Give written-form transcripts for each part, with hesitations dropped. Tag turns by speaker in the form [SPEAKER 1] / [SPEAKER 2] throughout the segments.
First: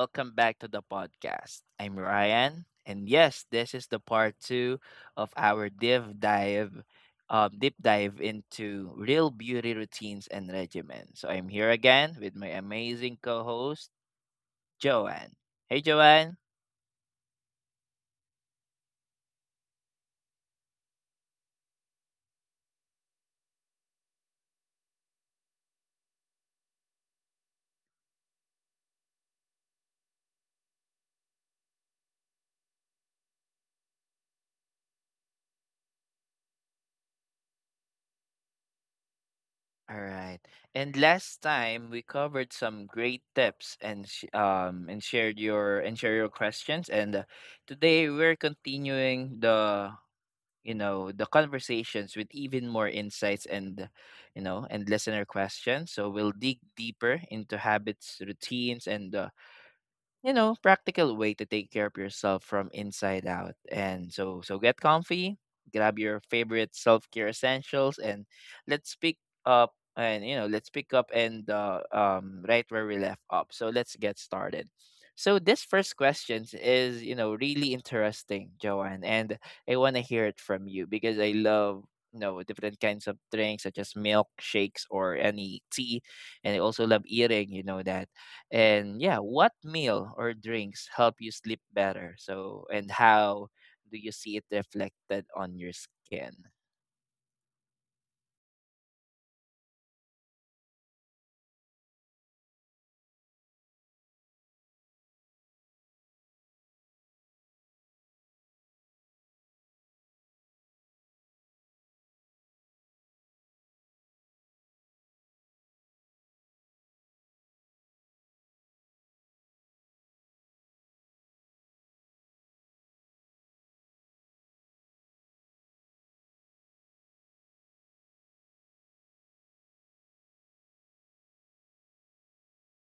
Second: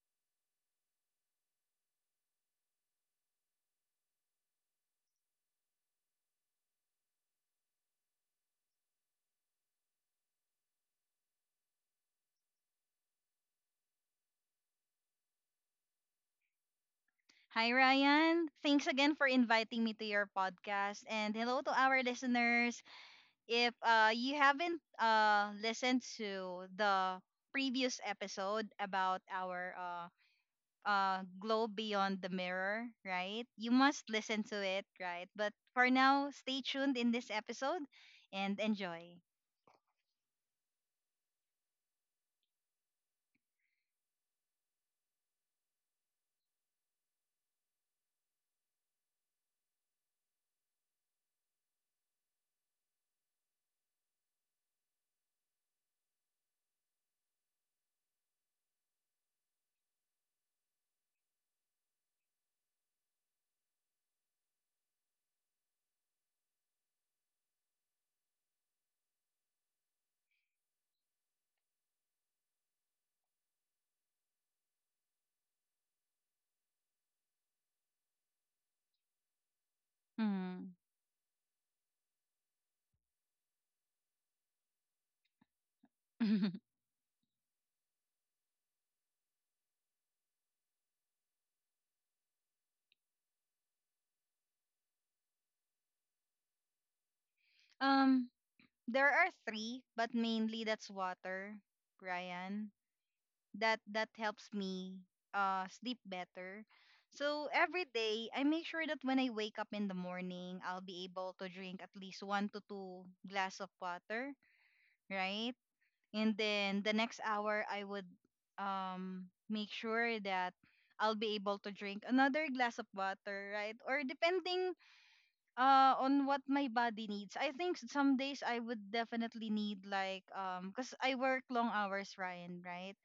[SPEAKER 1] Welcome back to the podcast. I'm Ryan, and yes, this is the part two of our deep dive, deep dive into real beauty routines and regimen. So I'm here again with my amazing co-host Joanne. Hey, Joanne.
[SPEAKER 2] Hi, Ryan. Thanks again for inviting me to your podcast. And hello to our listeners. If you haven't listened to the previous episode about our glow beyond the mirror, right? You must listen to it, right? But for now, stay tuned in this episode and enjoy.
[SPEAKER 1] All right. And last time we covered some great tips and shared your and share your questions and today we're continuing the conversations with even more insights and listener questions, so we'll dig deeper into habits, routines, and practical way to take care of yourself from inside out. And so so get comfy, grab your favorite self-care essentials and let's pick let's pick up and right where we left up. So let's get started. So this first question is, you know, really interesting, Joanne, and I want to hear it from
[SPEAKER 2] Mhm.
[SPEAKER 1] you because I love, you know, different kinds of drinks such as milk shakes or any tea, and I also love eating, you know, that. And yeah, what meal or drinks help you sleep better? So, and how do you see it reflected on your skin?
[SPEAKER 2] um, there are three, but mainly that's water, Ryan. That helps me sleep better. So every day I make sure that when I wake up in the morning, I'll be able to drink at least one to two glass of water, right? And then the next hour I would make sure that I'll be able to drink another glass of water, right? Or depending on what my body needs. I think some days I would definitely need like cuz I work long hours, Ryan, right?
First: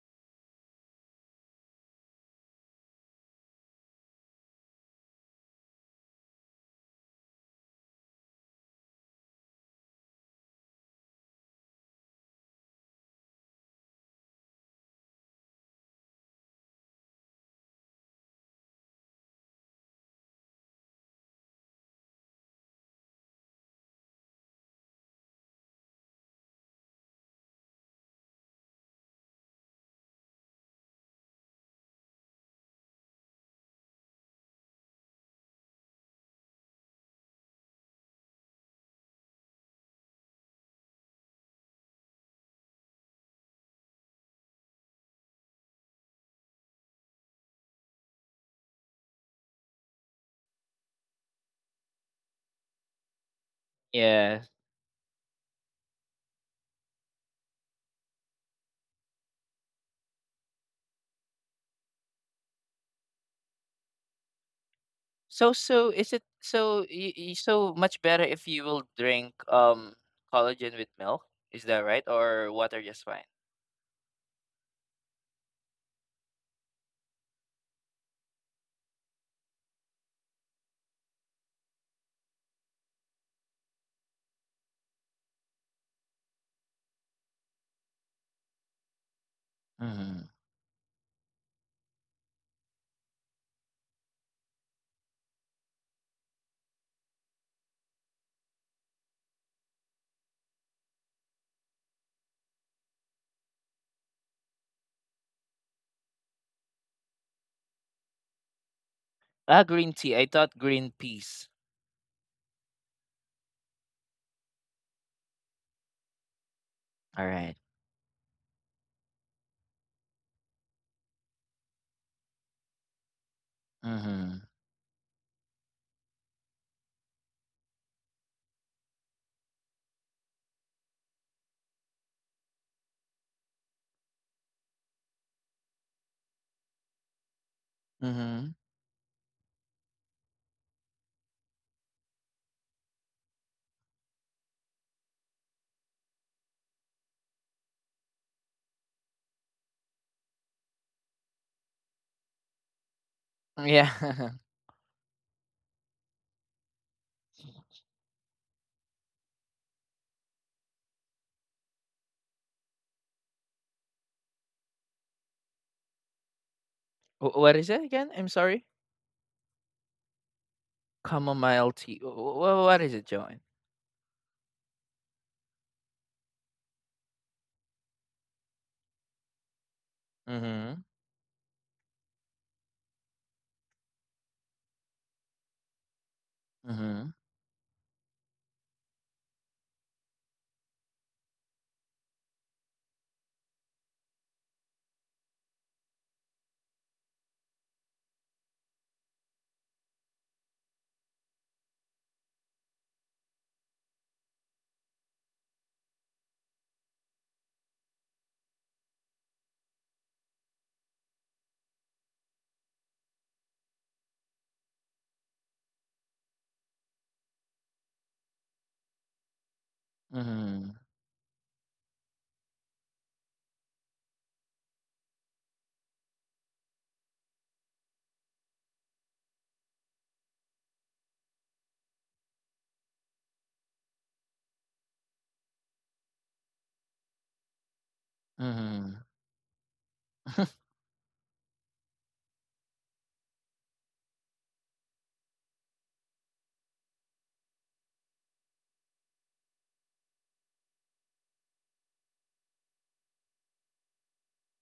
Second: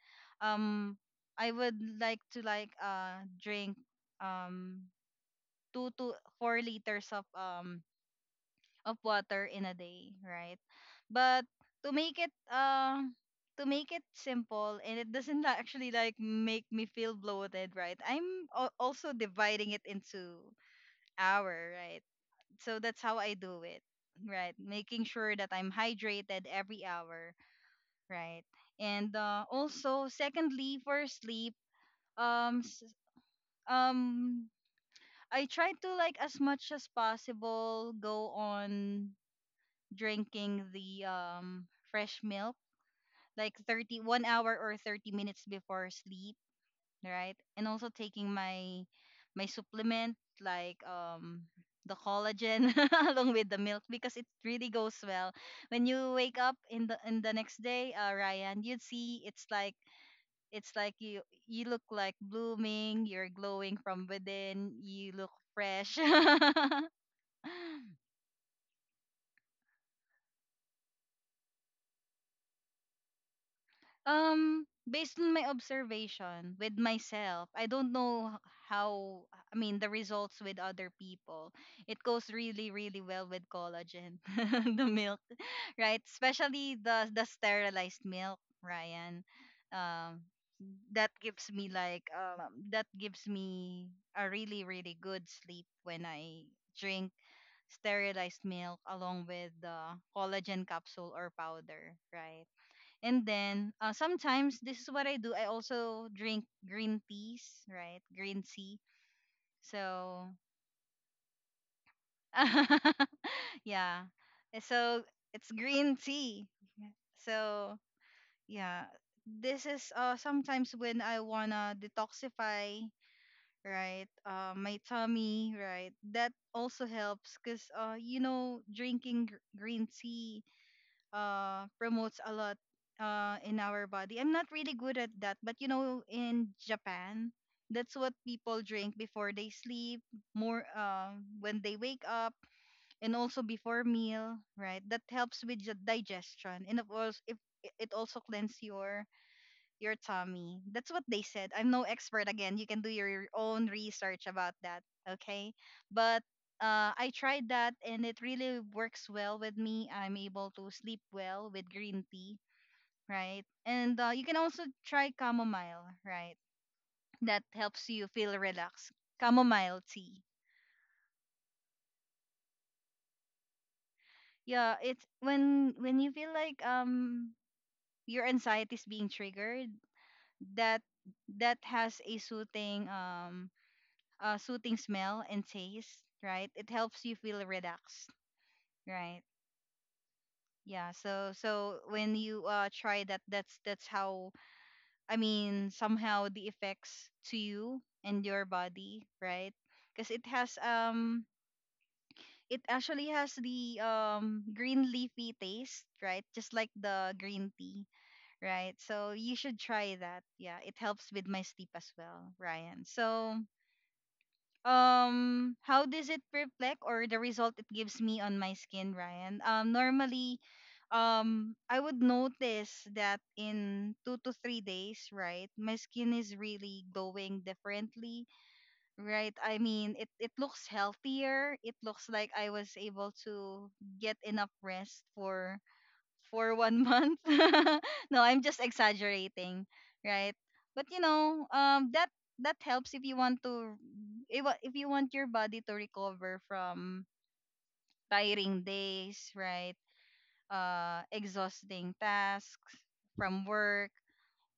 [SPEAKER 2] Um I would like to like drink um 2 to 4 liters of of water in a day, right? But to make it uh to make it simple and it doesn't actually like make me feel bloated, right? Also dividing it into hour, right? So that's how I do it. Right, making sure that I'm hydrated every hour. Right, and also secondly for sleep, um, s- um, I try to like as much as possible go on drinking the fresh milk like 30 1 hour or 30 minutes before sleep, right? And also taking my supplement, like the collagen, along with the milk because it
[SPEAKER 1] Yeah.
[SPEAKER 2] really goes well. When you wake up in the next day, Ryan, you'd see it's like it's like you look like blooming, you're glowing from within, you look
[SPEAKER 1] So, so
[SPEAKER 2] fresh.
[SPEAKER 1] is it so y- y- so much better if you will drink collagen with milk? Is that right? Or water just fine?
[SPEAKER 2] Based on my observation with myself, I don't know how, I mean, the results with other people. It goes really, really well with collagen, the milk, right? Especially the sterilized milk, Ryan. Um,
[SPEAKER 1] Mm-hmm.
[SPEAKER 2] that gives me like that gives me a really, really good sleep when I drink sterilized milk along with the collagen capsule or powder, right? And then sometimes this is what I do. I also drink green teas, right? Green tea.
[SPEAKER 1] Ah, green tea. I
[SPEAKER 2] So
[SPEAKER 1] thought green peas.
[SPEAKER 2] yeah. So it's green tea. Yeah.
[SPEAKER 1] All right.
[SPEAKER 2] So yeah, this is sometimes when I wanna detoxify, right?
[SPEAKER 1] Mm-hmm.
[SPEAKER 2] My tummy, right? That also helps because you know drinking green tea promotes a lot in our body. I'm not really good at that, but you know, in Japan, that's what
[SPEAKER 1] Mm-hmm.
[SPEAKER 2] people drink before they sleep, more when they wake up, and also before meal, right? That helps with the digestion, and of course, if it also cleanse your tummy. That's what they said. I'm no expert again. You can do your own
[SPEAKER 1] Yeah.
[SPEAKER 2] research about that, okay? But I tried that and it really works well with me. I'm able to sleep well with green tea, right? And you can also try chamomile, right? That
[SPEAKER 1] What is it
[SPEAKER 2] helps you
[SPEAKER 1] again? I'm
[SPEAKER 2] feel
[SPEAKER 1] sorry.
[SPEAKER 2] relaxed. Chamomile tea.
[SPEAKER 1] Chamomile tea. What is it, Joanne?
[SPEAKER 2] Yeah, it's when you feel like your anxiety is being triggered,
[SPEAKER 1] Mm-hmm.
[SPEAKER 2] that that has a soothing soothing smell and taste, right? It helps
[SPEAKER 1] Mm-hmm.
[SPEAKER 2] you feel relaxed, right? Yeah, so when you try that, that's how I mean somehow the effects to you and your body, right? Because it actually has the green leafy taste, right? Just like the green tea, right? So you should try that. Yeah, it helps with my sleep as well, Ryan. So how does it reflect or the result it gives me on my skin, Ryan? Normally
[SPEAKER 1] Mhm,
[SPEAKER 2] I would notice that in 2 to 3 days, right? My skin is really glowing differently, right? I mean, it looks healthier, it looks like I was able to get enough rest for one month. No, I'm just
[SPEAKER 1] mhm.
[SPEAKER 2] exaggerating, right? But you know, that that helps if you want to, if you want your body to recover from tiring days, right? Exhausting tasks from work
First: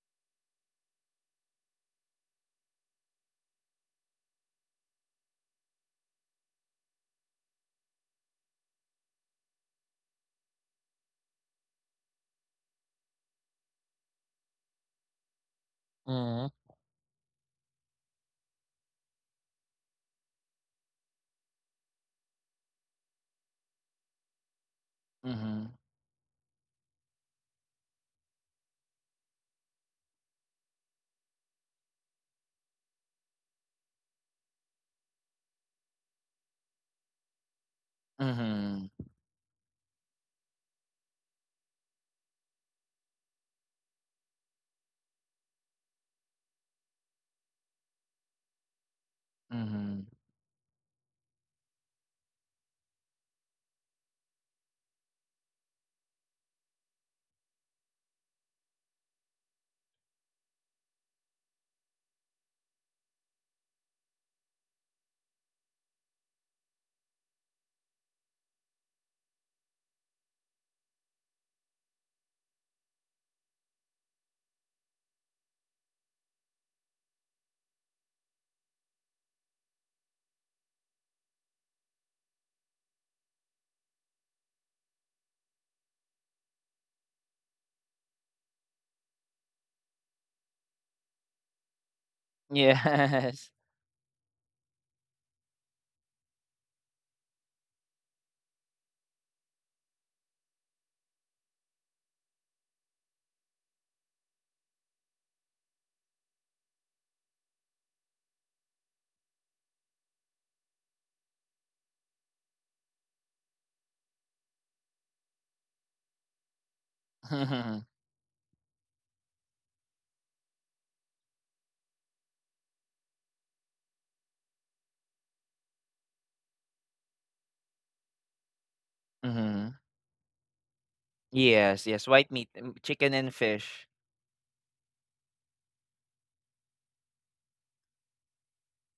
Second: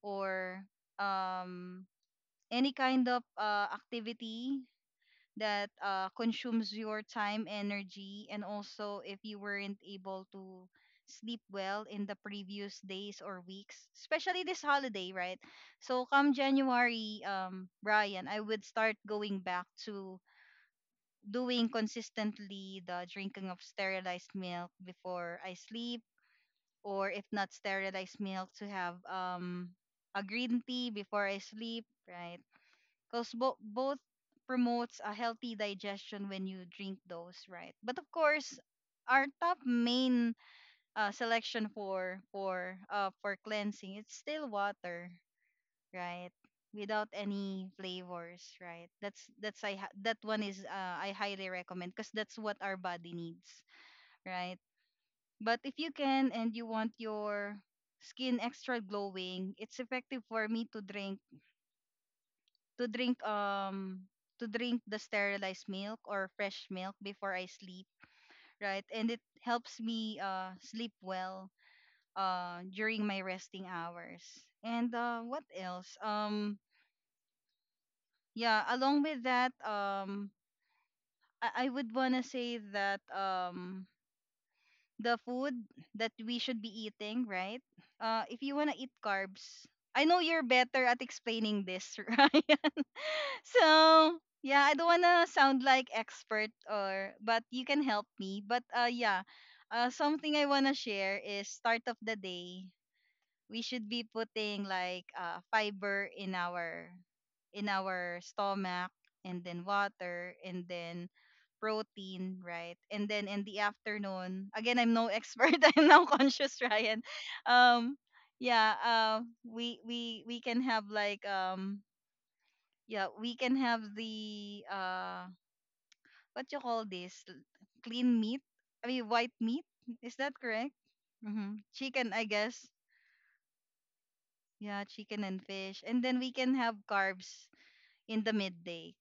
[SPEAKER 2] or um any kind of activity that consumes your time, energy, and also if you weren't able to sleep well in the previous days or weeks, especially this holiday, right? So come
[SPEAKER 1] Mhm.
[SPEAKER 2] January, Brian, I would start going back to doing consistently the drinking of sterilized milk before I
[SPEAKER 1] Mhm,
[SPEAKER 2] sleep, or if not sterilized milk, to have a green tea before I sleep, right? Because both promotes a healthy digestion when you drink those, right? But of course
[SPEAKER 1] mhm,
[SPEAKER 2] our top main selection for for cleansing, it's still water, right? Without any flavors, right? That's
[SPEAKER 1] mhm.
[SPEAKER 2] that one is, I highly recommend because that's what our body needs, right? But if you can and you want your skin extra glowing, it's effective for me to drink um to drink the sterilized milk or fresh milk before I sleep, right? And it helps me sleep well during my resting hours. And what else? Yeah, along with that, I would want to say that the food that we should be eating, right? Uh, if you want to eat carbs, I know you're better at explaining this, right?
[SPEAKER 1] Yes.
[SPEAKER 2] So yeah, I don't wanna sound like expert or but you can help me. But yeah, something I wanna share is start of the day. We should be putting like fiber in our stomach, and then water, and then protein, right? And then in the afternoon, again, I'm no expert, I'm now conscious, Ryan.
[SPEAKER 1] Mhm.
[SPEAKER 2] Um yeah, uh, we can have like yeah, we can have the what you call this? Clean meat? I mean white meat?
[SPEAKER 1] Hmm.
[SPEAKER 2] Is that correct? Mm-hmm.
[SPEAKER 1] Yes, yes,
[SPEAKER 2] Chicken, I
[SPEAKER 1] white meat,
[SPEAKER 2] guess.
[SPEAKER 1] chicken and fish.
[SPEAKER 2] Yeah, chicken and fish. And then we can have carbs in the midday.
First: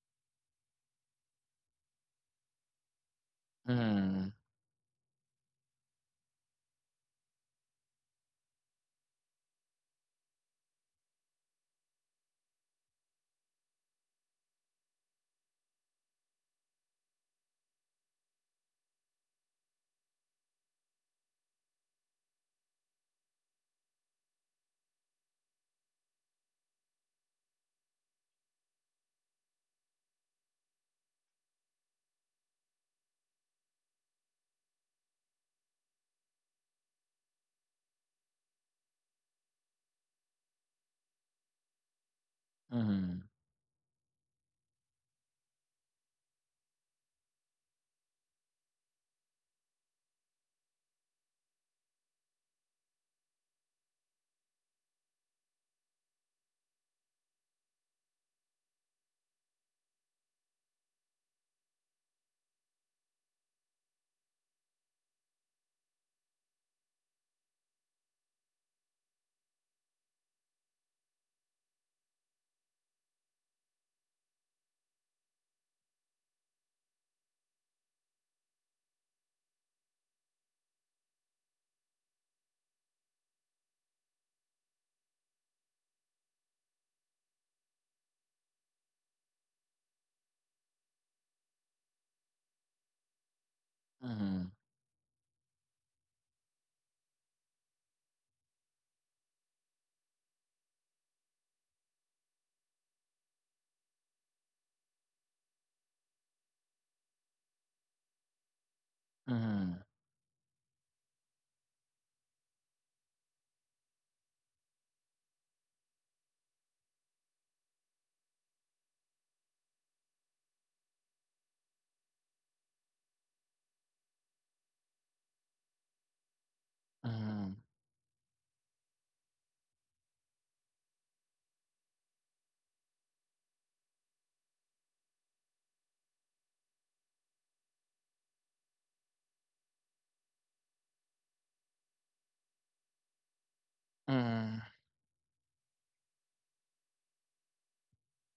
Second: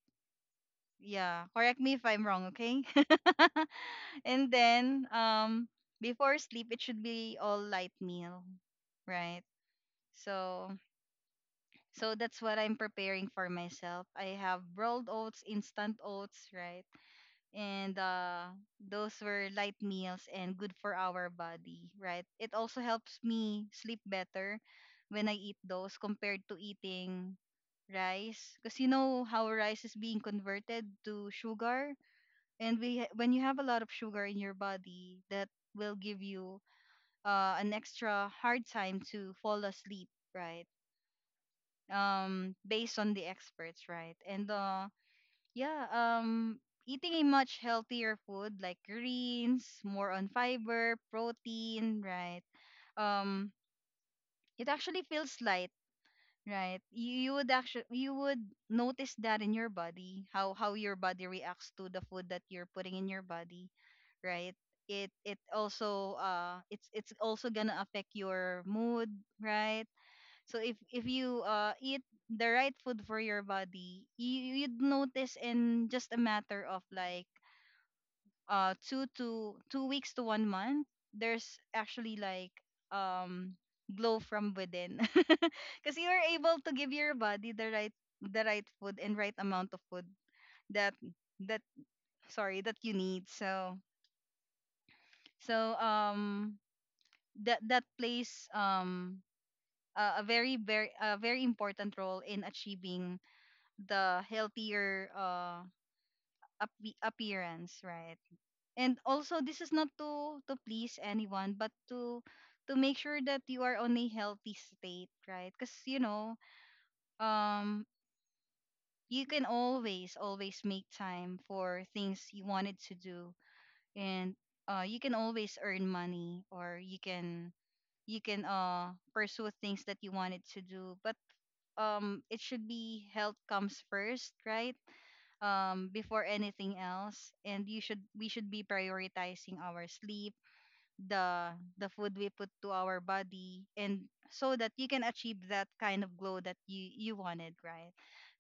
[SPEAKER 2] Yeah, correct me if I'm wrong, okay?
[SPEAKER 1] Mhm,
[SPEAKER 2] and then Before sleep it should be all light meal, right? So so that's what I'm preparing for myself. I have rolled oats, instant oats, right? And those were light meals and good for our body, right? It also helps me sleep better when I eat those compared to eating rice because you know how rice is being converted to sugar, and when you have a lot of sugar in your body, that will give you an extra hard time to fall asleep, right? Um, based on
[SPEAKER 1] mhm,
[SPEAKER 2] the experts, right? And yeah, eating a much healthier food like greens, more on fiber, protein, right? Um, it actually feels light, right? You would notice that in your body, how your body reacts to the food that you're putting in your body, right? It also it's also gonna affect your mood, right? So if you eat the right food for your body, you'd notice in just a matter of like 2 to 2 weeks to one month, there's actually like um glow from within, because you are able to give your body the right food and right amount of food that that sorry that you need. So
[SPEAKER 1] mhm,
[SPEAKER 2] so that that plays a very very a very important role in achieving the healthier appearance, right? And also this is
[SPEAKER 1] mhm,
[SPEAKER 2] not to please anyone, but to make sure that you are on a healthy state, right? Because you know, um, you can always make time for things you wanted to do, and you can always earn money, or
[SPEAKER 1] mhm,
[SPEAKER 2] you can pursue things that you wanted to do, but it should be health comes first, right? Um, before anything else, and you should we should be prioritizing our sleep, the the food we put to our body, and so
[SPEAKER 1] mhm,
[SPEAKER 2] that you can achieve that kind of glow that you wanted, right?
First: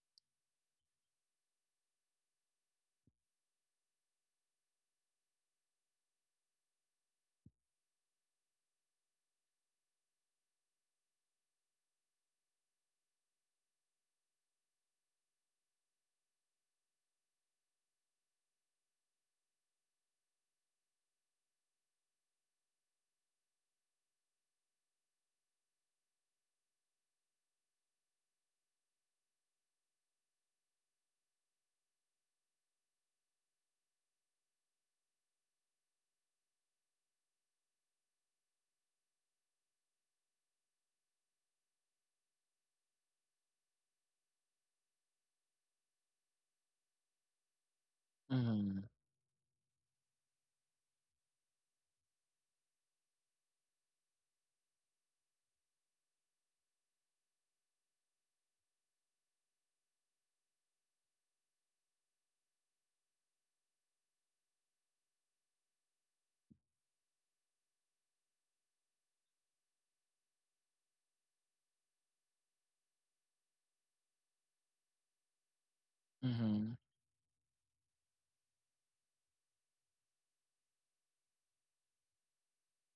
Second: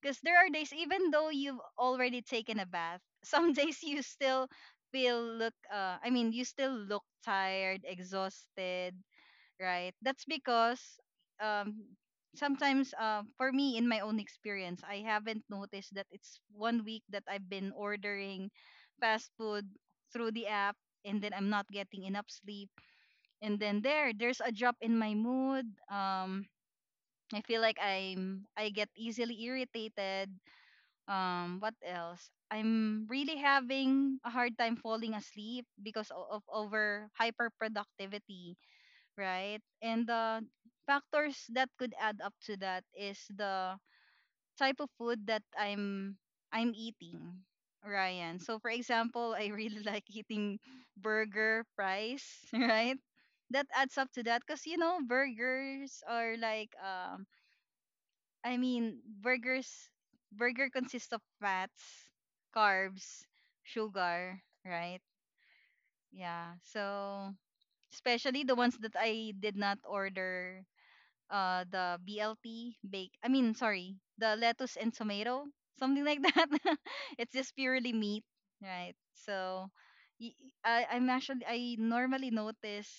[SPEAKER 2] Because there are days, even though you've already taken a bath, some days you still feel look I mean you still look tired, exhausted, right? That's because um, sometimes for me, in my own experience, I haven't noticed that it's one week that I've been ordering fast food through the app, and then I'm not getting enough sleep. And then there's a drop in my mood. I feel like I get easily irritated. What else? I'm really having a hard time falling asleep because of over hyperproductivity, right? And the factors that could add up to that is the type of food that I'm eating, Ryan. So for
[SPEAKER 1] mhm,
[SPEAKER 2] example, I really like eating burger fries, right? That adds up to that because you know burgers are like I mean burgers burger consists of fats, carbs, sugar, right? Yeah. So especially the ones that I did not order the BLT bake, I mean, sorry, the lettuce and tomato, something like that.
[SPEAKER 1] mhm,
[SPEAKER 2] It's just purely meat, right? So y- I am, actually I normally notice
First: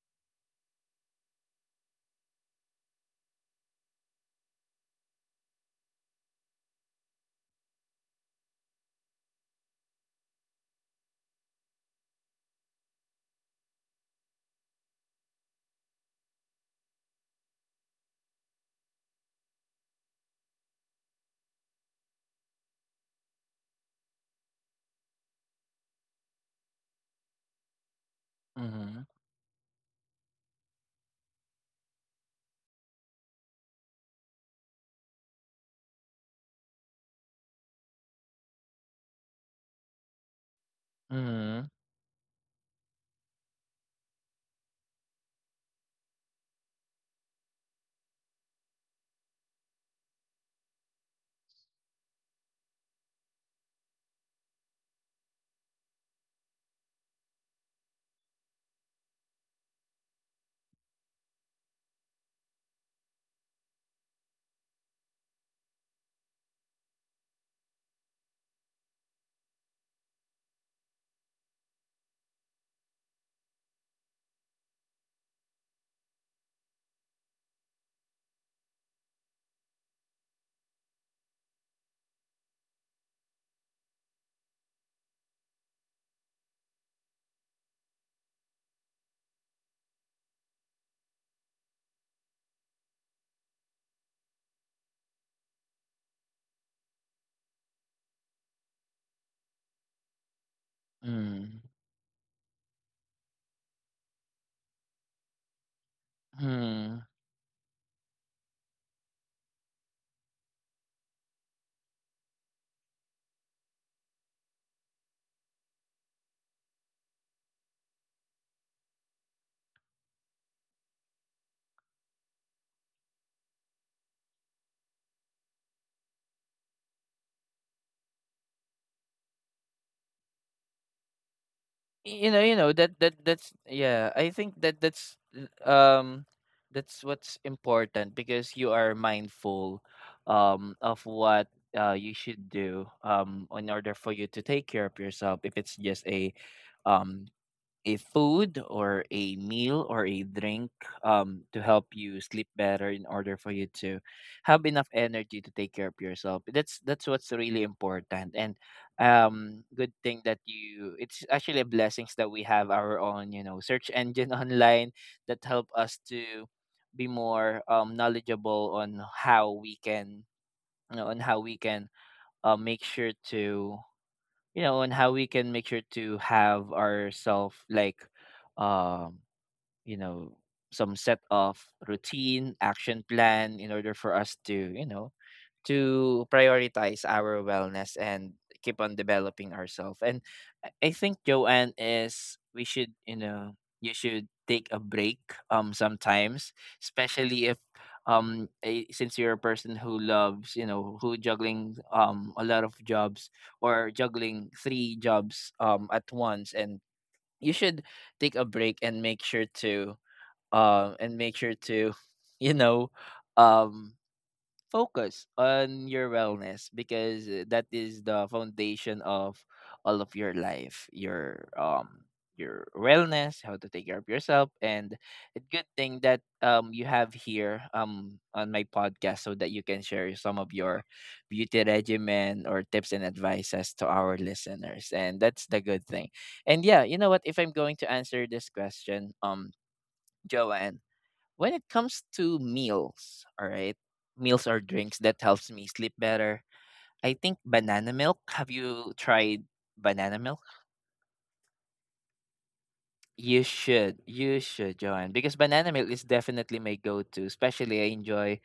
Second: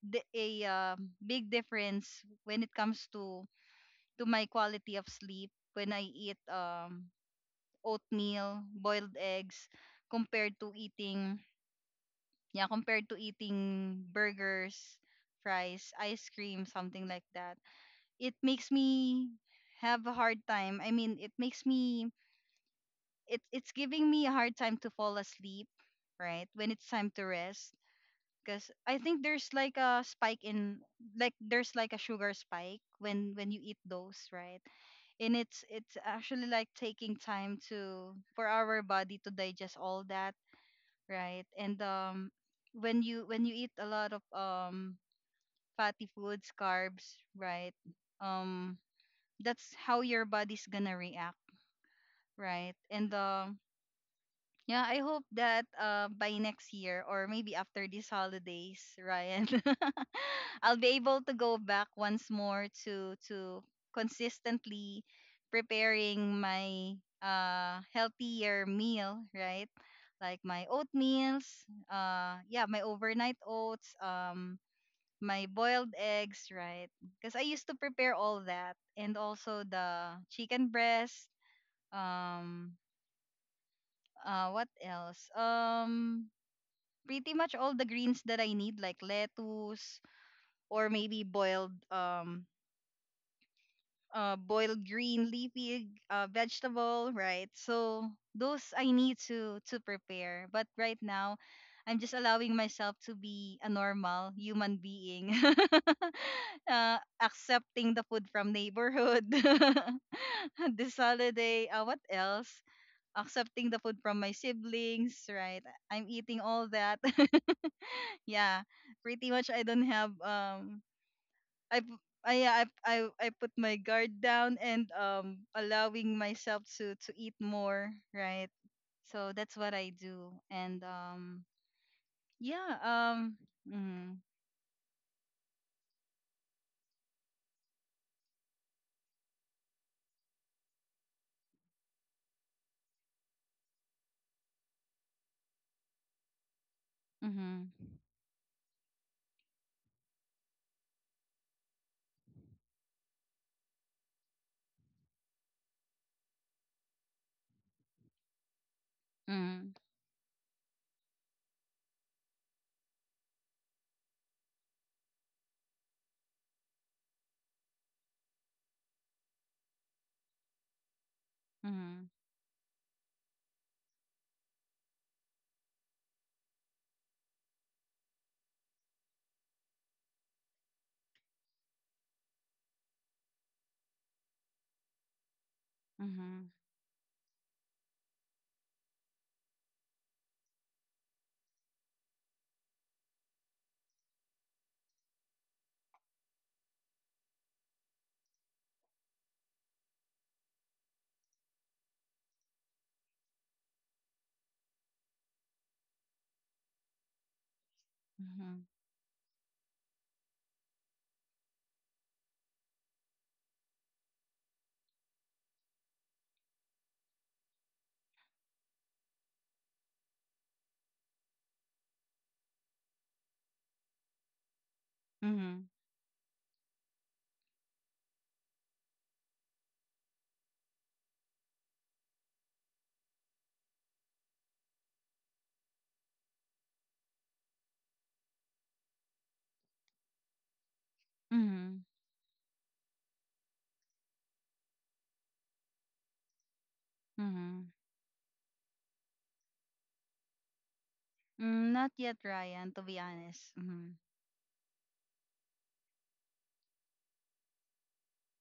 [SPEAKER 2] the, a big difference when it comes to my quality of sleep when I eat oatmeal, boiled eggs compared to eating, yeah, compared to eating burgers, fries, ice cream, something like that. It makes me have a hard time. I mean, it makes me, it's giving me a hard time to fall asleep, right? When it's time to rest, because I think there's like a spike in, like there's like a sugar spike when you eat those, right? And it's actually like taking time to, for our body to digest all that, right?
[SPEAKER 1] mhm,
[SPEAKER 2] And when you eat a lot of fatty foods, carbs, right? Um that's how your body's gonna react, right? And yeah, I hope that by next year, or maybe after these holidays, Ryan, I'll be able to go back once more to consistently preparing my healthier meal, right? Like my oatmeals, yeah, my overnight oats, my boiled eggs, right? Because I used to prepare all that, and also the chicken breast. Um, what else? Pretty much all the greens that I need, like lettuce, or maybe boiled boiled green leafy vegetable, right? So those I need to prepare. But right now,
[SPEAKER 1] mhm,
[SPEAKER 2] I'm just allowing myself to be a normal human being.
[SPEAKER 1] mhm.
[SPEAKER 2] Accepting the food from neighborhood. This holiday, what else? Accepting the food from my siblings, right? I'm eating all that. Yeah, pretty much I don't have I p- I I I I put my guard down and allowing myself to eat more, right? So that's what I do. And
[SPEAKER 1] You know
[SPEAKER 2] yeah.
[SPEAKER 1] that that that's yeah,
[SPEAKER 2] Mhm.
[SPEAKER 1] I think that that's, um that's what's important, because you are mindful of what you should do in order for you to take care of yourself, if it's just um
[SPEAKER 2] Mhm.
[SPEAKER 1] a food or a meal or a drink, to help you sleep better in order for you to have enough energy to take care of yourself. That's what's really important. And
[SPEAKER 2] Mhm.
[SPEAKER 1] good thing that you, it's actually a blessings that we have our own, you know, search engine online that help us to be more knowledgeable on how we can, you know, on how we can
[SPEAKER 2] Mhm.
[SPEAKER 1] make sure to, you know, and how we can make sure to have ourselves like, um, you know, some set of routine, action plan in order for us to, you know, to
[SPEAKER 2] Mhm.
[SPEAKER 1] prioritize our wellness and keep on developing ourselves. And I think, Joanne, is we should, you know, you should take a break sometimes, especially if since you're a person who loves, you know, who juggling a lot of jobs or juggling three jobs at once, and you should take a
[SPEAKER 2] Mhm.
[SPEAKER 1] break and make sure to um and make sure to you know um focus on your wellness, because that is the foundation of all of your life, your wellness, how to take care of yourself. And a good
[SPEAKER 2] Mhm.
[SPEAKER 1] thing that you have here on my podcast, so that you can share some of your beauty regimen or tips and advices to our listeners. And that's the good thing. And yeah, you know what, if I'm going to answer this question, Joanne, when it
[SPEAKER 2] Mhm.
[SPEAKER 1] comes to meals, all right, meals or drinks that helps me sleep better, I think
[SPEAKER 2] Mhm.
[SPEAKER 1] banana milk. Have you tried banana milk?
[SPEAKER 2] Mm, not yet, Ryan, to be honest. Mhm.
[SPEAKER 1] You should, Joanne, because banana milk is definitely my go-to. Especially, I enjoy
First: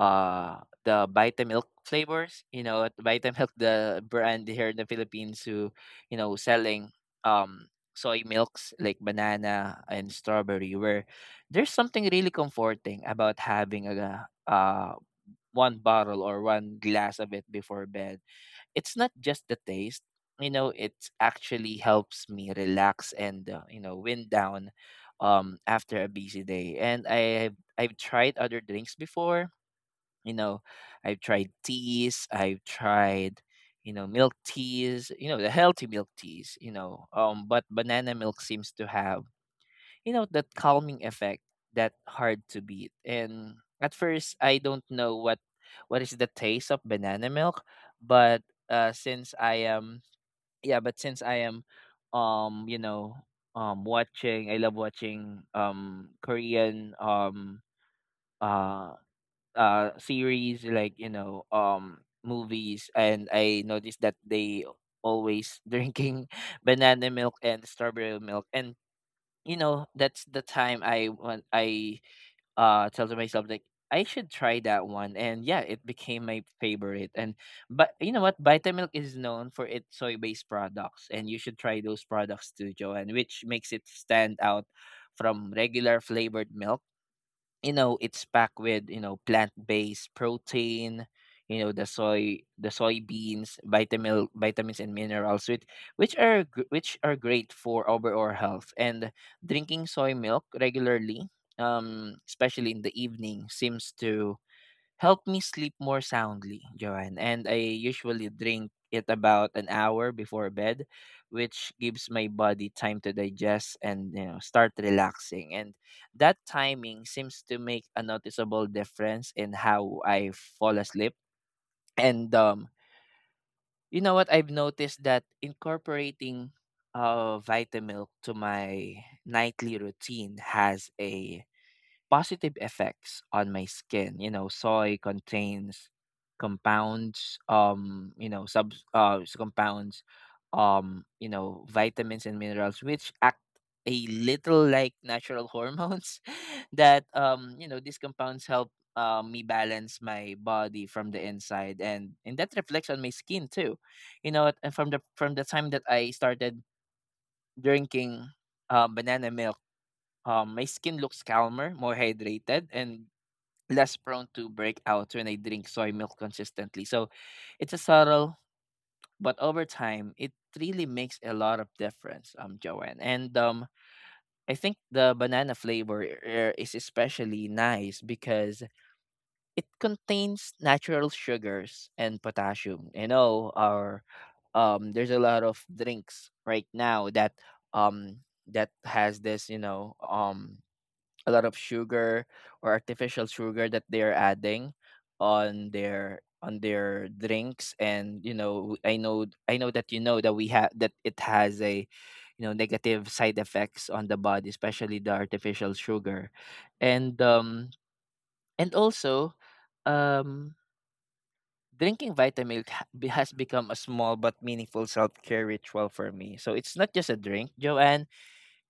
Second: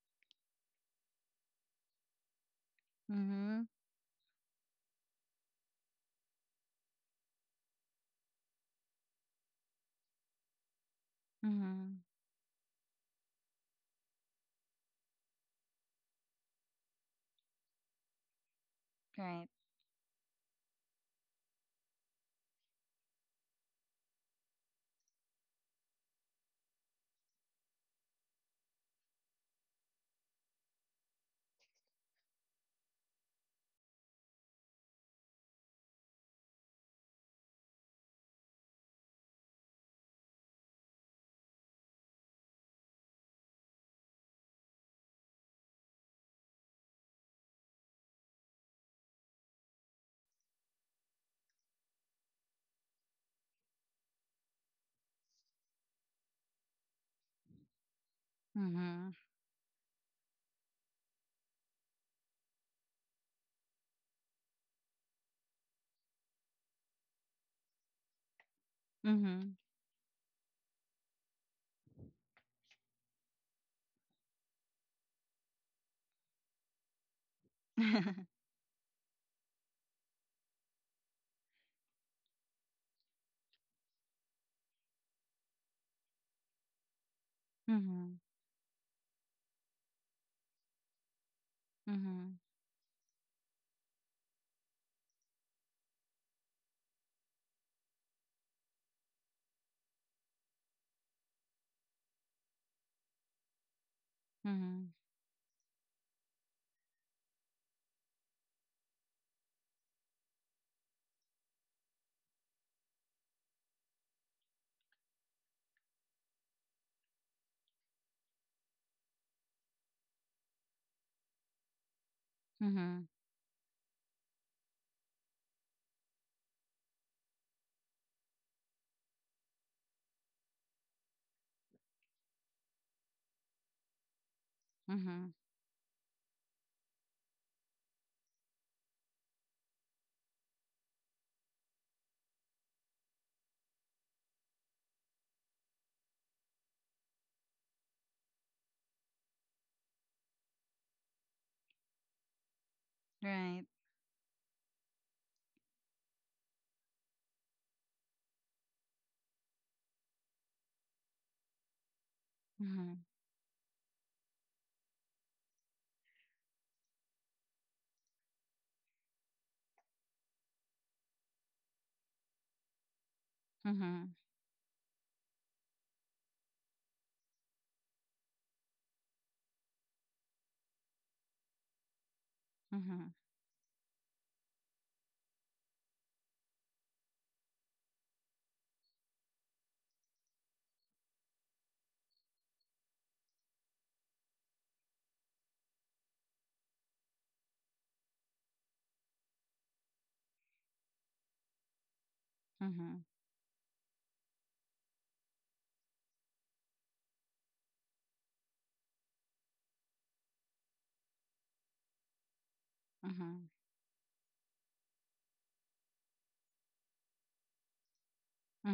[SPEAKER 1] the Vitamilk flavors. You know, at Vitamilk,
[SPEAKER 2] Mhm.
[SPEAKER 1] the brand here in the Philippines, who, you know, selling um soy milks like banana and strawberry, where there's
[SPEAKER 2] Mhm.
[SPEAKER 1] something really comforting about having a uh one bottle or one glass of it before bed. It's not just
[SPEAKER 2] Right.
[SPEAKER 1] the taste. You know, it actually helps me relax and, you know, wind down, after a busy day. And I've tried other drinks before. You know, I've tried teas. I've tried, you know, milk teas. You know, the healthy milk teas. You know, but banana milk seems to have, you know, that calming effect that hard to beat. And at first I don't know what is the taste of banana milk, but uh since i am since I am, um you know watching, I love watching Korean uh
[SPEAKER 2] Mhm.
[SPEAKER 1] series like, you know, movies, and I noticed that they always drinking banana milk and strawberry milk. And,
[SPEAKER 2] Mhm.
[SPEAKER 1] you know, that's the time I want, I tell to myself like I should try that one, and yeah, it became my favorite. And, but you know what, Vitamilk is known for its soy based products, and you should try those products too, Joanne, which makes it stand out from regular flavored milk. You know,
[SPEAKER 2] Mhm.
[SPEAKER 1] it's packed with, you know, plant-based protein, you know the
[SPEAKER 2] Mhm.
[SPEAKER 1] soy the soybeans, vitamins, and minerals, which which are great for overall health. And drinking soy milk regularly, especially in the evening, seems to
[SPEAKER 2] Mhm.
[SPEAKER 1] help me sleep more soundly, Joanne. And I usually drink it about an hour before bed, which gives my body time to digest and, you know, start relaxing. And that timing seems to make a noticeable difference in how I fall asleep. And,
[SPEAKER 2] Mhm.
[SPEAKER 1] you know what? I've noticed that incorporating Vitamilk to my nightly routine has a positive effects on my skin. You know, soy
[SPEAKER 2] Mhm.
[SPEAKER 1] contains compounds, compounds, you know, vitamins and minerals, which act a little like natural hormones that, you know, these compounds help, me balance my body from the inside, and that reflects on my skin
[SPEAKER 2] Right.
[SPEAKER 1] too. You know, and from the time that I started drinking, banana milk, my skin looks calmer, more hydrated,
[SPEAKER 2] Mhm.
[SPEAKER 1] and less prone to breakouts when I drink soy milk consistently. So it's a subtle, but over time, it really makes a lot of difference, Joanne. And,
[SPEAKER 2] Mhm,
[SPEAKER 1] I think the banana flavor, is especially nice because it contains natural sugars and potassium.
[SPEAKER 2] mhm,
[SPEAKER 1] You know, our, there's a lot of drinks right now that um that has this, you know, a lot of sugar or artificial sugar that they are adding on their drinks. And you know, I know that, you know, that we have that, it has a, you know,
[SPEAKER 2] mhm,
[SPEAKER 1] negative side effects on the body, especially the artificial sugar. And and also, um drinking Vitamilk has
[SPEAKER 2] mhm,
[SPEAKER 1] become a small but meaningful self-care ritual for me. So it's not just a drink, Joanne,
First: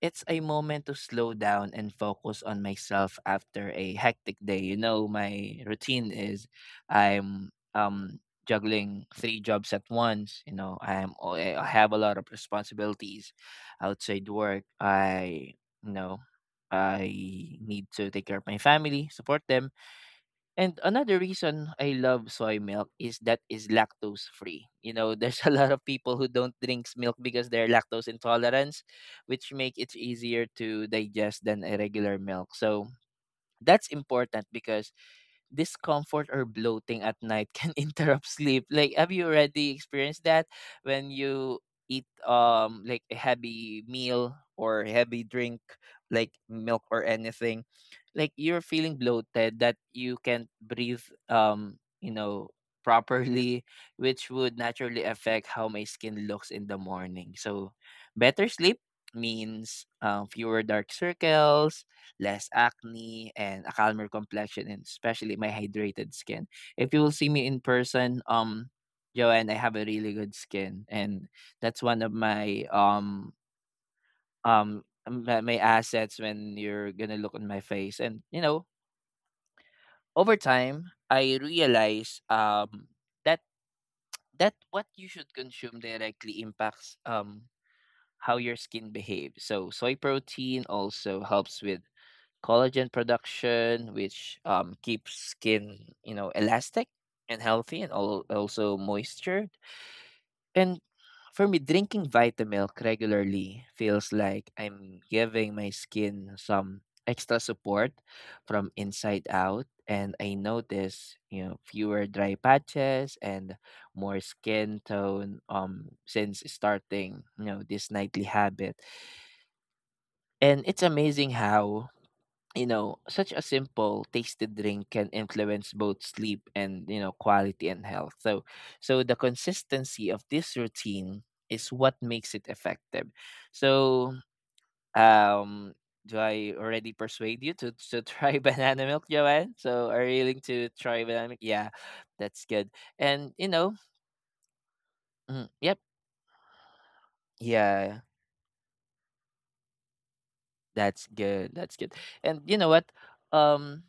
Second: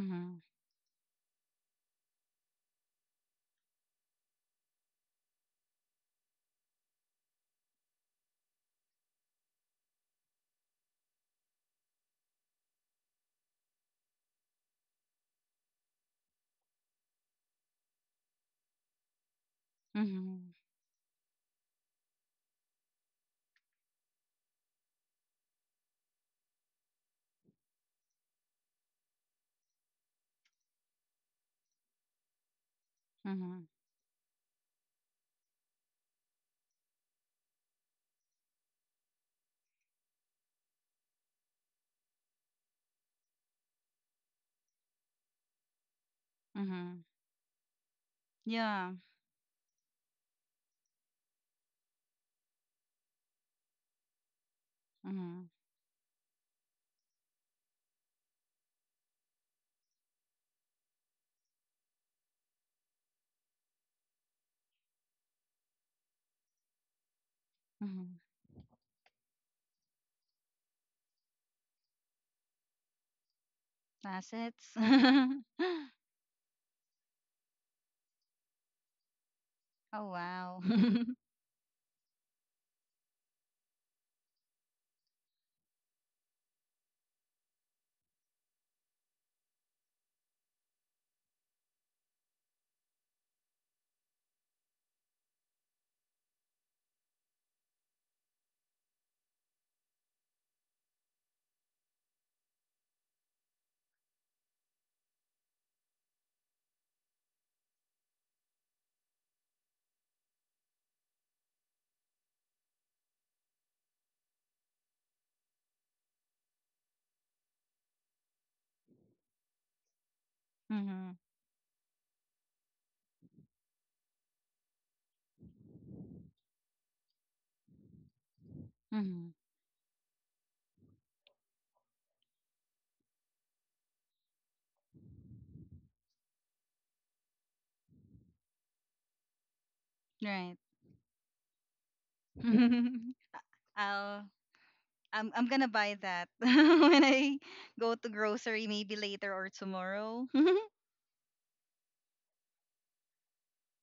[SPEAKER 1] it's a moment to slow down and focus on myself after a hectic day. You know, my routine is, I'm juggling three jobs at once. You know, I have a lot of responsibilities outside work. I you know I need to take care of my family, support them.
[SPEAKER 2] mhm,
[SPEAKER 1] And another reason I love soy milk is that is lactose free. You know, there's a lot of people who don't drink milk because they're lactose intolerant, which make it easier to digest than a regular milk. So
[SPEAKER 2] mhm,
[SPEAKER 1] that's important because discomfort or bloating at night can interrupt sleep. Like, have you already experienced that when you eat like a heavy meal or heavy drink like milk or
[SPEAKER 2] mhm.
[SPEAKER 1] anything? Like you're feeling
[SPEAKER 2] Yeah.
[SPEAKER 1] bloated that you can't breathe you know properly, which would naturally affect
[SPEAKER 2] Mhm,
[SPEAKER 1] how my skin looks in the morning. So, better sleep means, fewer dark circles, less acne, and a calmer complexion, and especially my hydrated skin. If you will see me in person,
[SPEAKER 2] mhm.
[SPEAKER 1] Joanne, I have a really good skin, and that's one of my
[SPEAKER 2] Assets.
[SPEAKER 1] my assets when you're gonna look on my face. And you know,
[SPEAKER 2] Oh
[SPEAKER 1] over
[SPEAKER 2] wow.
[SPEAKER 1] time, I realize that that what you should consume directly impacts how your skin behaves. So soy protein also helps with collagen production, which, keeps skin, you know, elastic and healthy and all, also moisture. And for me, drinking Vitamilk regularly feels like I'm giving my skin some extra support from inside out. And I notice, you know, fewer dry patches and more skin tone since starting, you know, this nightly habit. And it's
[SPEAKER 2] Mhm,
[SPEAKER 1] amazing how, you know, such a simple tasted drink can influence both sleep and, you know, quality and health. So, so the
[SPEAKER 2] mhm.
[SPEAKER 1] consistency of this routine is what makes it effective. So, um, do I already persuade you to try banana milk, Joanne? So, are you willing
[SPEAKER 2] Right.
[SPEAKER 1] to try banana milk? Yeah, that's good. And you know,
[SPEAKER 2] I'll. I'm.
[SPEAKER 1] mm,
[SPEAKER 2] I'm gonna
[SPEAKER 1] yep,
[SPEAKER 2] buy that when I go
[SPEAKER 1] yeah,
[SPEAKER 2] to grocery, maybe later or tomorrow.
[SPEAKER 1] that's good, that's good. And you know what? Um,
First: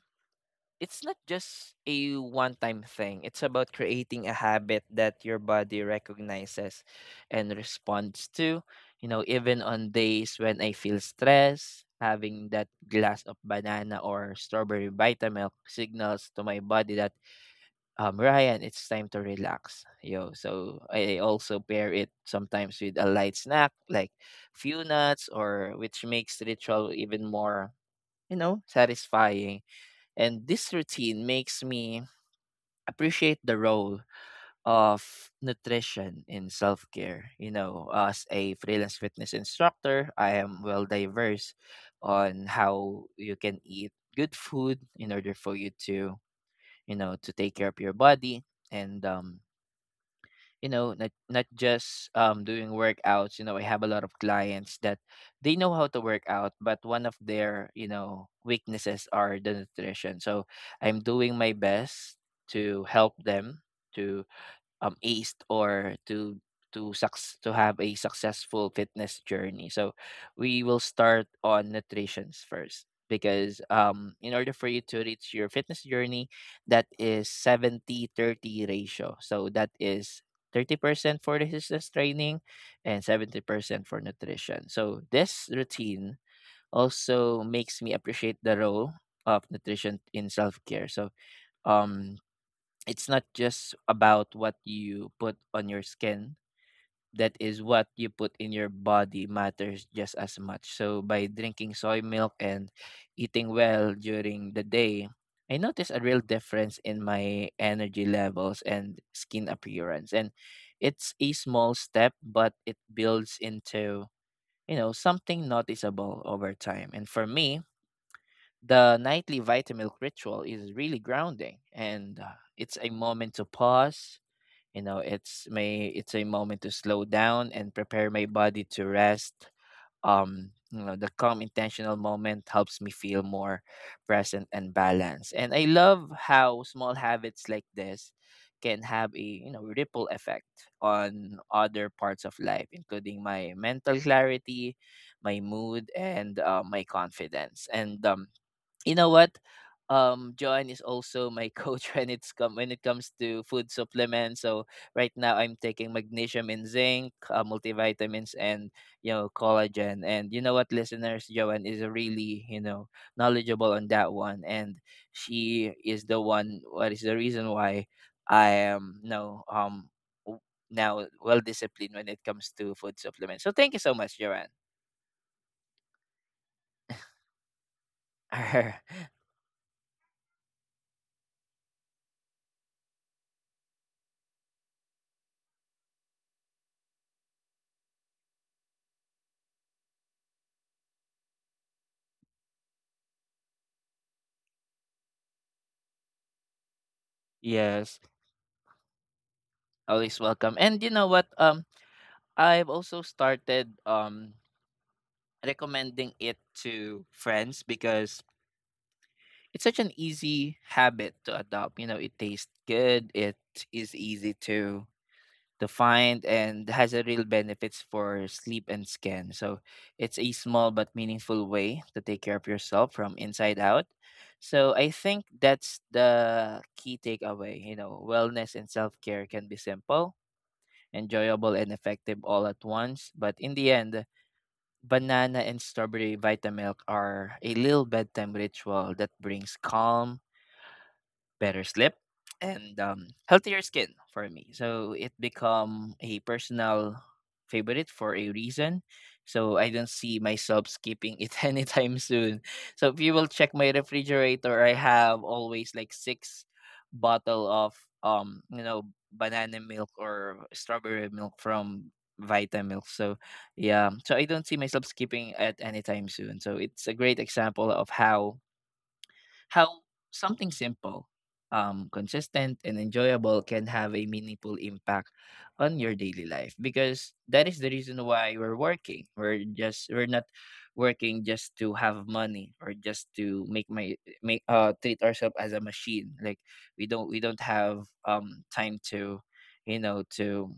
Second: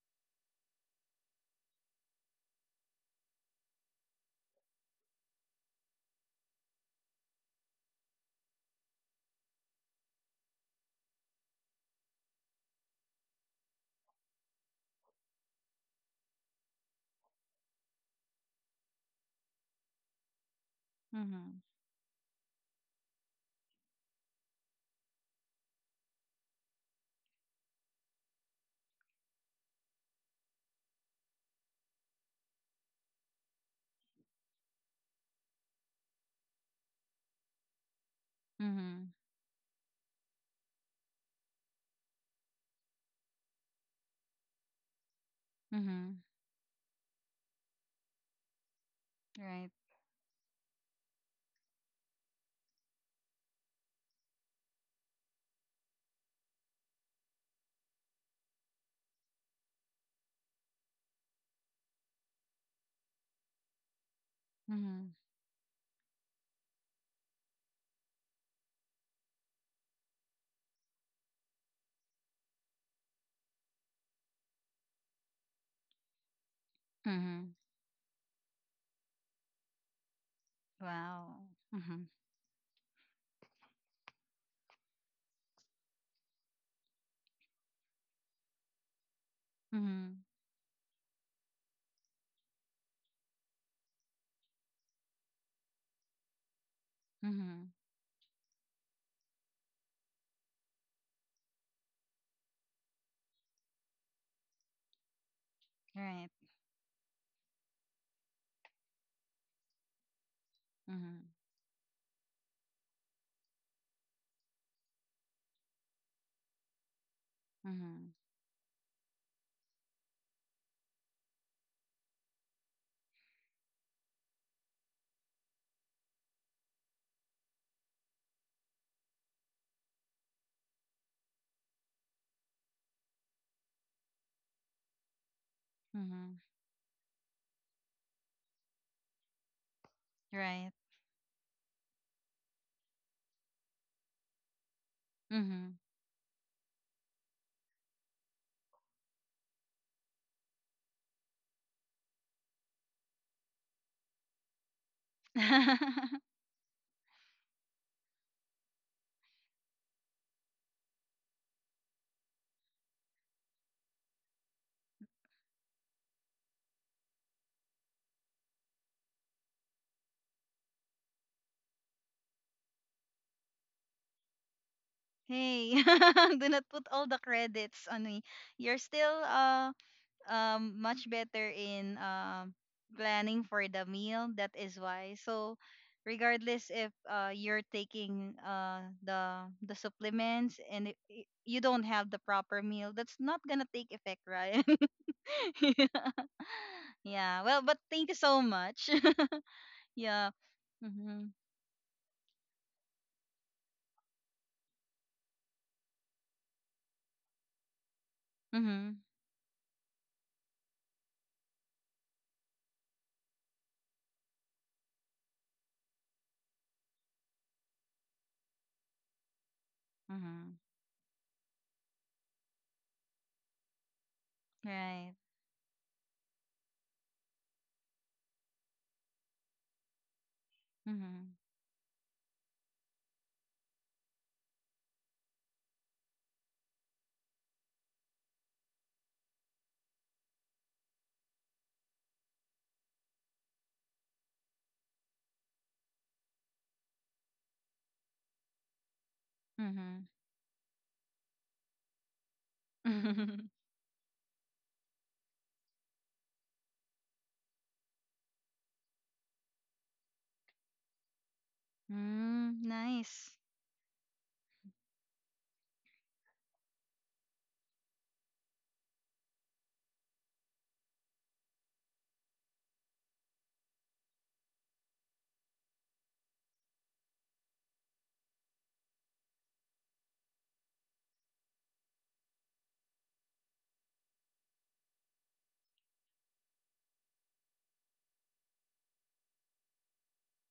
[SPEAKER 1] it's not just a one-time thing. It's about creating a habit that your body recognizes and responds to. You know, even on days when I feel stressed, having that glass of banana or strawberry Vitamilk signals to my body that Ryan, it's time to relax. Yo, so I
[SPEAKER 2] Mhm,
[SPEAKER 1] also pair it sometimes with a light snack like few nuts or which makes the ritual even more, you know, satisfying, and this routine makes me appreciate the role of nutrition in self care. You know, as a freelance
[SPEAKER 2] mhm,
[SPEAKER 1] fitness instructor, I am well diverse on how you can eat good food in order for you to,
[SPEAKER 2] mhm.
[SPEAKER 1] you know, to take care of your body. And
[SPEAKER 2] Right.
[SPEAKER 1] you know, not just doing workouts. You know, I have a lot of clients that they know how to work out, but one of their, you know, weaknesses are the nutrition. So I'm doing my best to help them to
[SPEAKER 2] Mhm,
[SPEAKER 1] aced or to sucks to have a successful fitness journey. So we will start on nutritions first, because in order for you to reach your fitness journey, that is
[SPEAKER 2] mhm.
[SPEAKER 1] 70-30 ratio. So that is 30% for
[SPEAKER 2] Wow.
[SPEAKER 1] resistance
[SPEAKER 2] Mhm,
[SPEAKER 1] training and 70% for nutrition. So this routine also makes me appreciate the role of nutrition
[SPEAKER 2] mhm,
[SPEAKER 1] in self-care. So um it's not just about what you put on your skin, that is
[SPEAKER 2] mhm.
[SPEAKER 1] what you put in your body matters just as much. So by drinking soy milk and eating well during the day, I noticed a real
[SPEAKER 2] Right.
[SPEAKER 1] difference in my energy levels and skin appearance, and it's a
[SPEAKER 2] Mhm,
[SPEAKER 1] small step, but it builds into, you know, something noticeable over time. And for me,
[SPEAKER 2] mhm.
[SPEAKER 1] the nightly Vitamilk ritual is really grounding, and it's a moment to pause. You know, it's a moment to slow down and prepare my body to rest. You know, the calm intentional moment helps me feel more present and balanced. And I love
[SPEAKER 2] Mhm.
[SPEAKER 1] how small habits like this can have a, you know, ripple effect
[SPEAKER 2] Right.
[SPEAKER 1] on other parts of life, including my mental clarity, my
[SPEAKER 2] Mhm.
[SPEAKER 1] mood, and my confidence. And you know what? John is also my coach when it comes to food supplements. So right now I'm taking magnesium and zinc, multivitamins, and you know, collagen. And you know what, listeners, Joanne is really, you know, knowledgeable on that one, and she is the one. What is the reason why I am no w- now well disciplined when it comes to food supplements. So thank you so much, Joanne.
[SPEAKER 2] Hey, do not put all the credits on me. You're still much better in planning for the meal. That is why. So regardless if you're taking the supplements and you don't have the proper meal, that's not gonna take effect, right? Yeah. Yeah. Well, but
[SPEAKER 1] Yes,
[SPEAKER 2] thank you so much.
[SPEAKER 1] always
[SPEAKER 2] Yeah.
[SPEAKER 1] welcome. And you know what?
[SPEAKER 2] Mhm.
[SPEAKER 1] I've also started recommending it to friends, because
[SPEAKER 2] Mhm.
[SPEAKER 1] it's such an easy habit to adopt. You know, it tastes good, it is easy to find and has a real benefits for sleep and skin. So it's a
[SPEAKER 2] Mhm.
[SPEAKER 1] small but meaningful way to take care of yourself from inside out. So I
[SPEAKER 2] Right.
[SPEAKER 1] think that's the key takeaway. You know, wellness and self-care can be simple,
[SPEAKER 2] Mm-hmm.
[SPEAKER 1] enjoyable and effective all at once, but in the end, Banana and strawberry Vitamilk are a little bedtime ritual that brings calm, better sleep, and healthier skin for me. So it become a personal favorite for a reason. So I don't
[SPEAKER 2] Mm-hmm.
[SPEAKER 1] see myself skipping it anytime soon. So if you will check my refrigerator, I have always like six bottle of you know, banana milk or strawberry milk from
[SPEAKER 2] Mm,
[SPEAKER 1] Vita milk. So
[SPEAKER 2] nice.
[SPEAKER 1] yeah, so I don't see myself skipping at any time soon. So it's a great example of how how something simple, consistent, and enjoyable can have a meaningful impact on your daily life. Because that is the reason why we're working. We're not working just to have money or just to make my make treat ourselves as a machine. Like we don't have time to, you know,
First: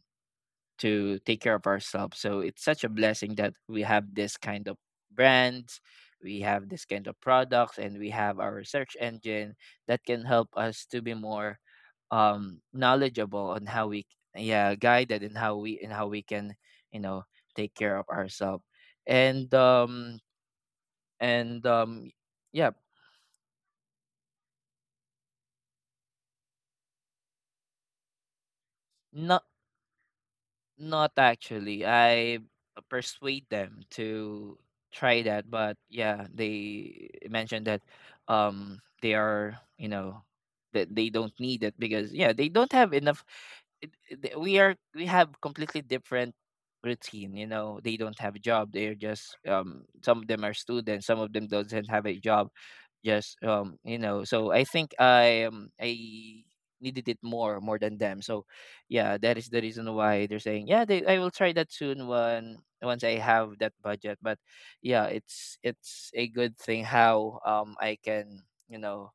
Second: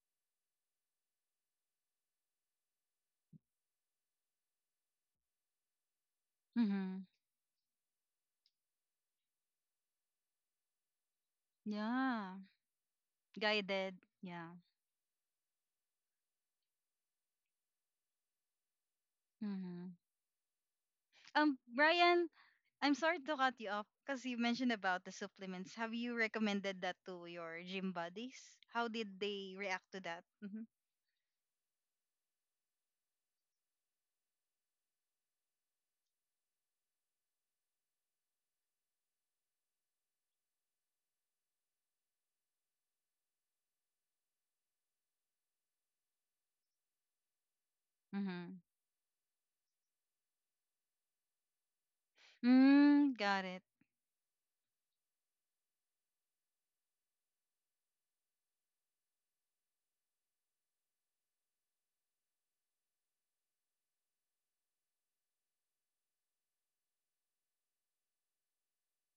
[SPEAKER 1] to take care of ourselves. So it's such a blessing that we have this kind of brands, we have this
[SPEAKER 2] Mm-hmm.
[SPEAKER 1] kind of products, and we have our search engine that can help us to be more
[SPEAKER 2] Yeah.
[SPEAKER 1] knowledgeable on how
[SPEAKER 2] Guided.
[SPEAKER 1] we,
[SPEAKER 2] Yeah.
[SPEAKER 1] yeah, guided, and how we can, you know, take care of ourselves and
[SPEAKER 2] Mm-hmm.
[SPEAKER 1] and um
[SPEAKER 2] Brian,
[SPEAKER 1] yeah.
[SPEAKER 2] I'm sorry to cut you off because you mentioned about the supplements. Have you recommended that to your gym buddies? How did
[SPEAKER 1] Not.
[SPEAKER 2] they react to that? Mm-hmm.
[SPEAKER 1] Not actually. I persuade them to try that, but yeah, they mentioned that they are, you know, that they don't need it because yeah, they don't have enough we are we have completely different routine, you know. They don't have a
[SPEAKER 2] Mm-hmm.
[SPEAKER 1] job. They're just some of them are students, some of them doesn't have a job.
[SPEAKER 2] Mm,
[SPEAKER 1] Just
[SPEAKER 2] got it.
[SPEAKER 1] you know, so I think I needed it more than them. So yeah, that is the reason why they're saying yeah they, I will try that soon when once I have that budget, but yeah, it's a good thing how I can, you know,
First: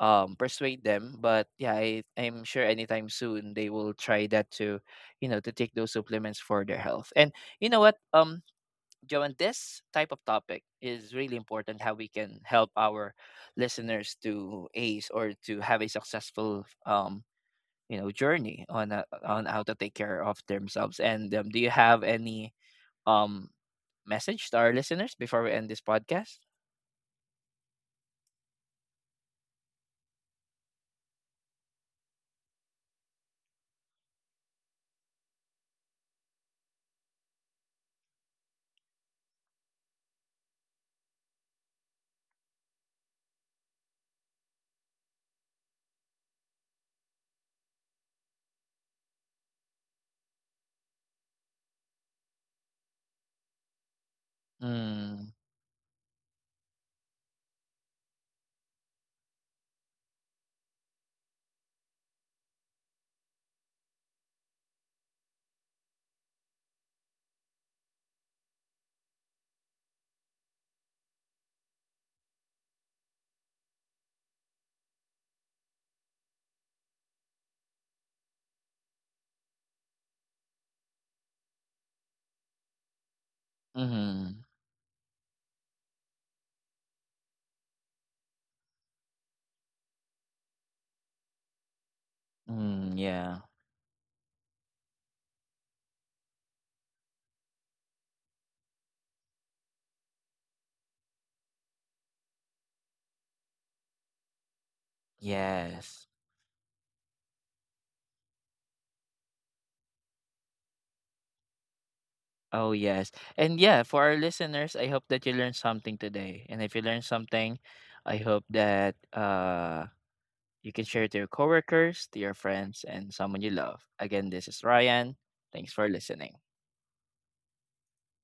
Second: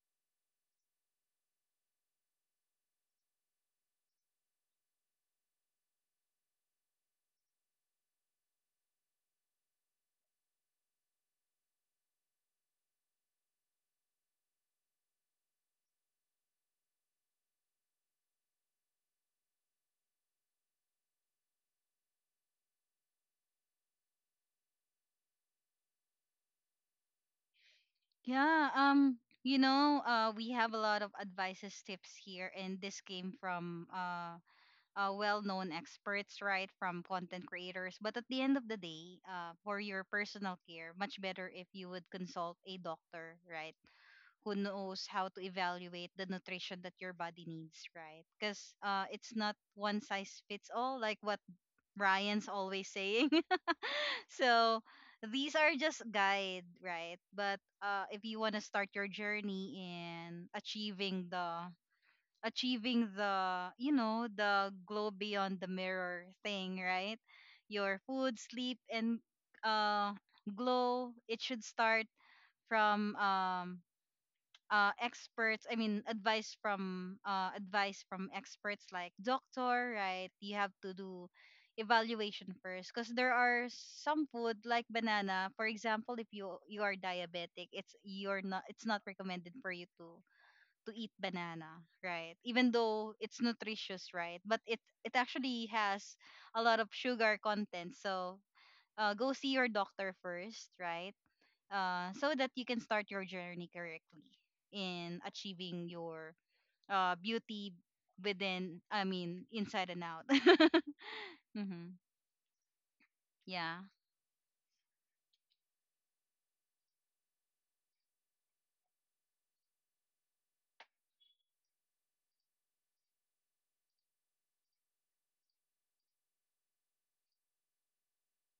[SPEAKER 1] persuade them, but yeah, I'm sure anytime soon they will try that to, you know, to take those supplements for their health. And you know what, Joan, this type of topic is really important, how we can help our listeners to ace or to have a successful, you know, journey on how to take care of themselves. And do you have any um message to our listeners before we end this podcast?
[SPEAKER 2] Yeah. You know, we have a lot of advices, tips here, and this came from well-known experts, right, from content creators. But at the end of the day, for your personal care, much better if you would consult a doctor, right, who knows how to evaluate the nutrition that your body needs, right? Because it's not one size fits all, like what Ryan's always saying. So
[SPEAKER 1] Mm,
[SPEAKER 2] these are just guide, right? But if you want to start your journey in achieving the, you know, the glow beyond the mirror thing, right? Your food, sleep, and uh glow, it should start from experts, I mean advice from, advice from experts like doctor, right? You have to do evaluation first, because there are some
[SPEAKER 1] mm,
[SPEAKER 2] food, like banana for example, if you, you are diabetic, it's you're not, it's not recommended for you to eat banana, right? Even
[SPEAKER 1] mm,
[SPEAKER 2] though it's
[SPEAKER 1] yeah,
[SPEAKER 2] nutritious, right? But it actually has a lot of sugar content. So go see your doctor first, right? So that you can start your journey correctly in achieving
[SPEAKER 1] yes,
[SPEAKER 2] your beauty within. I mean, inside and out. Hmm.
[SPEAKER 1] oh yes. And
[SPEAKER 2] Yeah.
[SPEAKER 1] yeah, for our listeners, I hope that you learned something today, and if you learned something, I hope that you can share it to your coworkers, to your friends, and someone you love. Again, this is Ryan, thanks for listening.